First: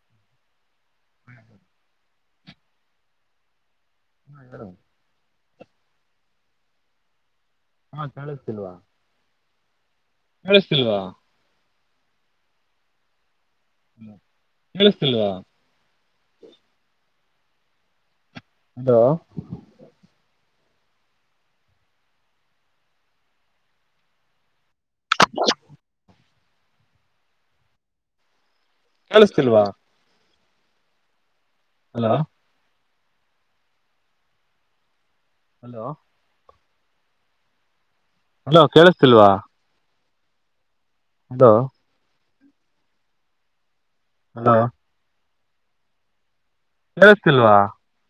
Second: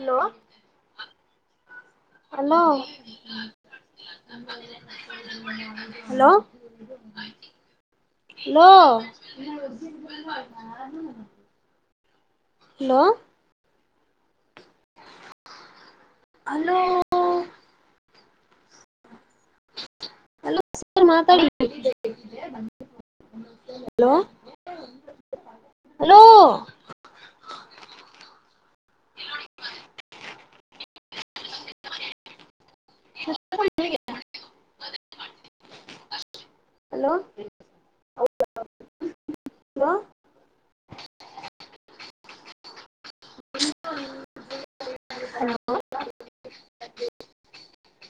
Hello? [inaudible] [inaudible] ಮೊ [inaudible] hello? ಹಾ ಹೇಳು ಹಲೋ? [inaudible] ಹಾ ಕೇಳಿಸ್ತಿಲ್ವಾ ಕೇಳಿಸ್ತಿಲ್ವಾ ಹಲೋ? [inaudible] [unintelligible] ಹ್ಮ ಕೇಳಿಸ್ತಿಲ್ವಾ ಹಲೋ ಹಲೋ ಅದೂ ಹಲೋ ಸರ್ ಮಾತಾಡಿ ಹಲೋ [inaudible] ಹಲೋ ಕೇಳಿಸ್ತಿಲ್ವಾ ಹಲೋ ಹಲೋ ಹಲೋ ಹಲೋ ಕೇಳಿಸ್ತಿಲ್ವಾ ಹಲೋ ಹಲೋ ಹಲೋ ಹಲೋ ಕೇಳಿಸ್ತಿಲ್ವಾ ಹಾ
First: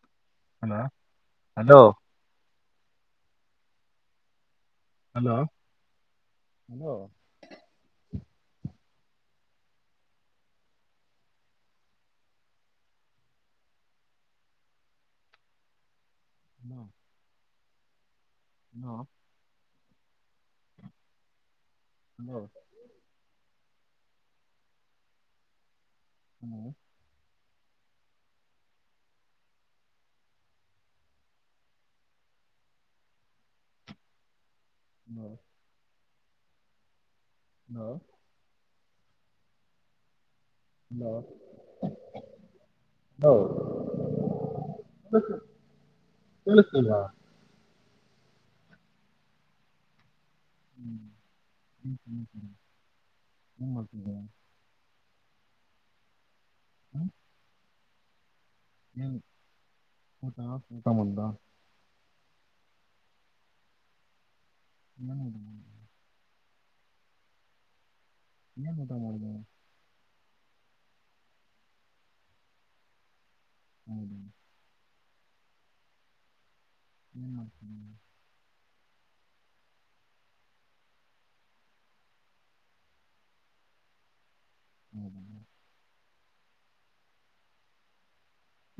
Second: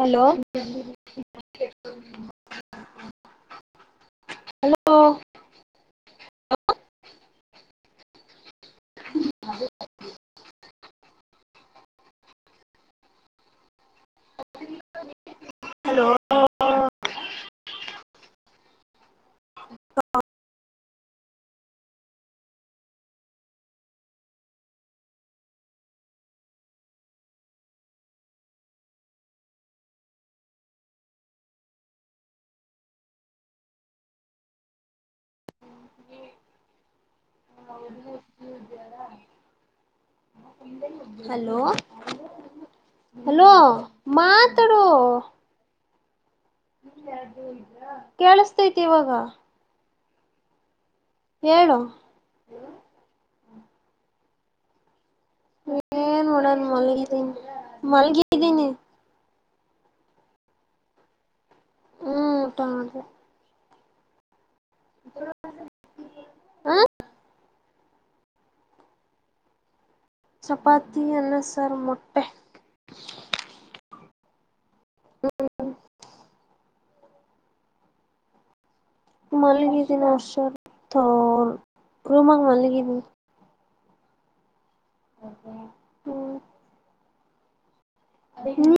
hello hello hello hello hello hello hello ಹ್ಮ ಹಲೋ ಹಲೋ ಹ್ಮ ಹ್ಮ ಹ್ಮ ಹಲೋ ಹಲೋ ಹಲೋ ಮಾತಾಡು ಕೆಲಸ್ಥಿಲ್ವ ಕೇಳಿಸ್ತೈತಿ ಇವಾಗ ಹ್ಮ್ ಹೇಳು ಹ್ಮ್ ಹ್ಮ್ ಏನ್ ಮಾಡ್ತಾ ಇದೀಯಾ ಏನ್ ನೋಡನ್ ಹ್ಮ್ ಮಲ್ಗಿದೀನಿ ಮಲ್ಗಿದ್ದೀನಿ ಏನ್ ಊಟ ಊಟ ಮಾಡಿದ ಹ್ಮ ಊಟ ಮಾಡಿದೆ ಹ್ಮ. ಆ. ಏನ ಊಟ ಮಾಡಿದ್ದಿಯಾ. ಚಪಾತಿ ಅನ್ನ ಸಾರು ಮೊಟ್ಟೆ. ಹ. ಏನ್ ಮಾಡ್ತಾ ಇದಿಯಾ ಮಲ್ಗಿದ್ದಿನಿ ಅಷ್ಟೆ ತ್ತೊ ರೂಮಲ್ಲಿ ಮಲಗಿದ್ದಿನಿ. ಹೌದಾ ಓ. ನೀನು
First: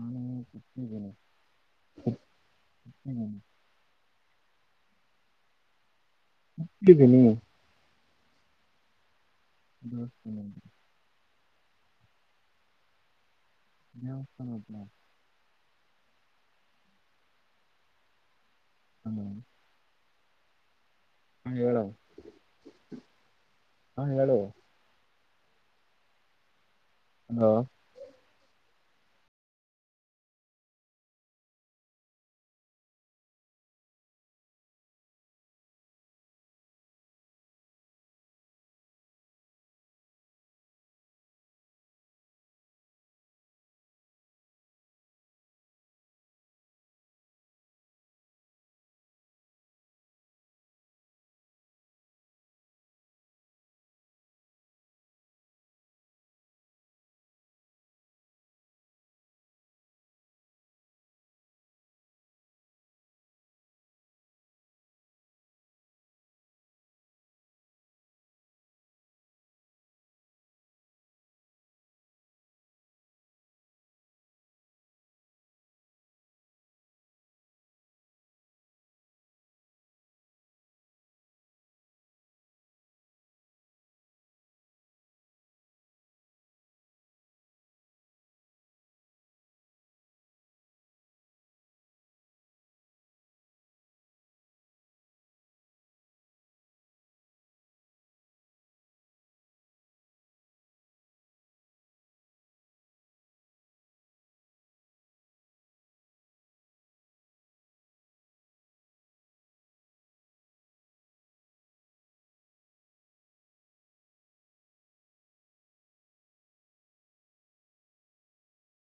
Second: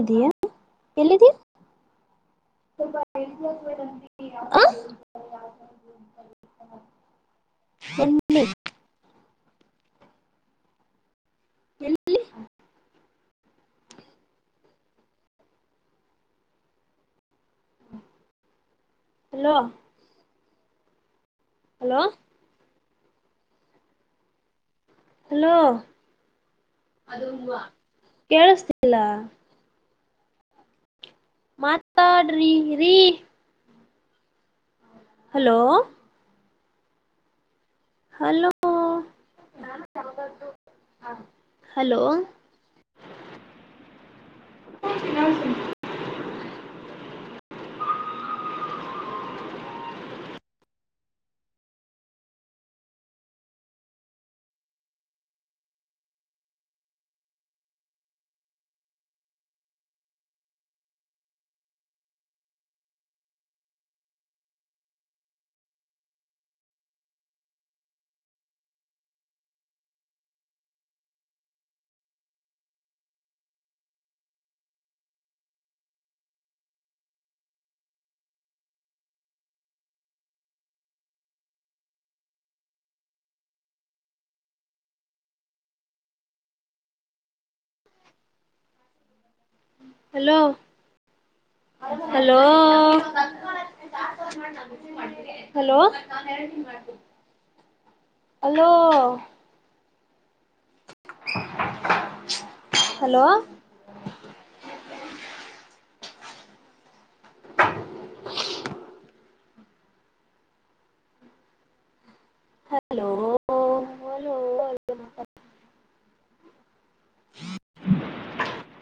ನಾನು ಕುತ್ತಿದ್ದೀನಿ ಎಲ್ಲಿದಿಯಾ. ಹ್ಮ್. ಆ. ಟ್ಟಿದ್ದೀನಿ ಒನ್ [unintelligible] ಹ್ಮ್ ಹ್ಮ್ ಎಲ್ ಲಿ ನ [unintelligible] ಅಮ ಹಲೋ ಹಾ ಹೇಳು ಹಲೋ ಹ ಹೇಳು ಹಲೋ ಹಲೋ. [unintelligible] ಕೇಳಿಸ್ತಿಲ್ಲ. ಮಾತಾಡ್ರಿ ರೀ ಹಲೋ ಹಲೋ ಹಲೋ. ಹಾ [unintelligible] hello hello hello hello hello [inaudible] hello hello hello ಮಾತ್ [inaudible]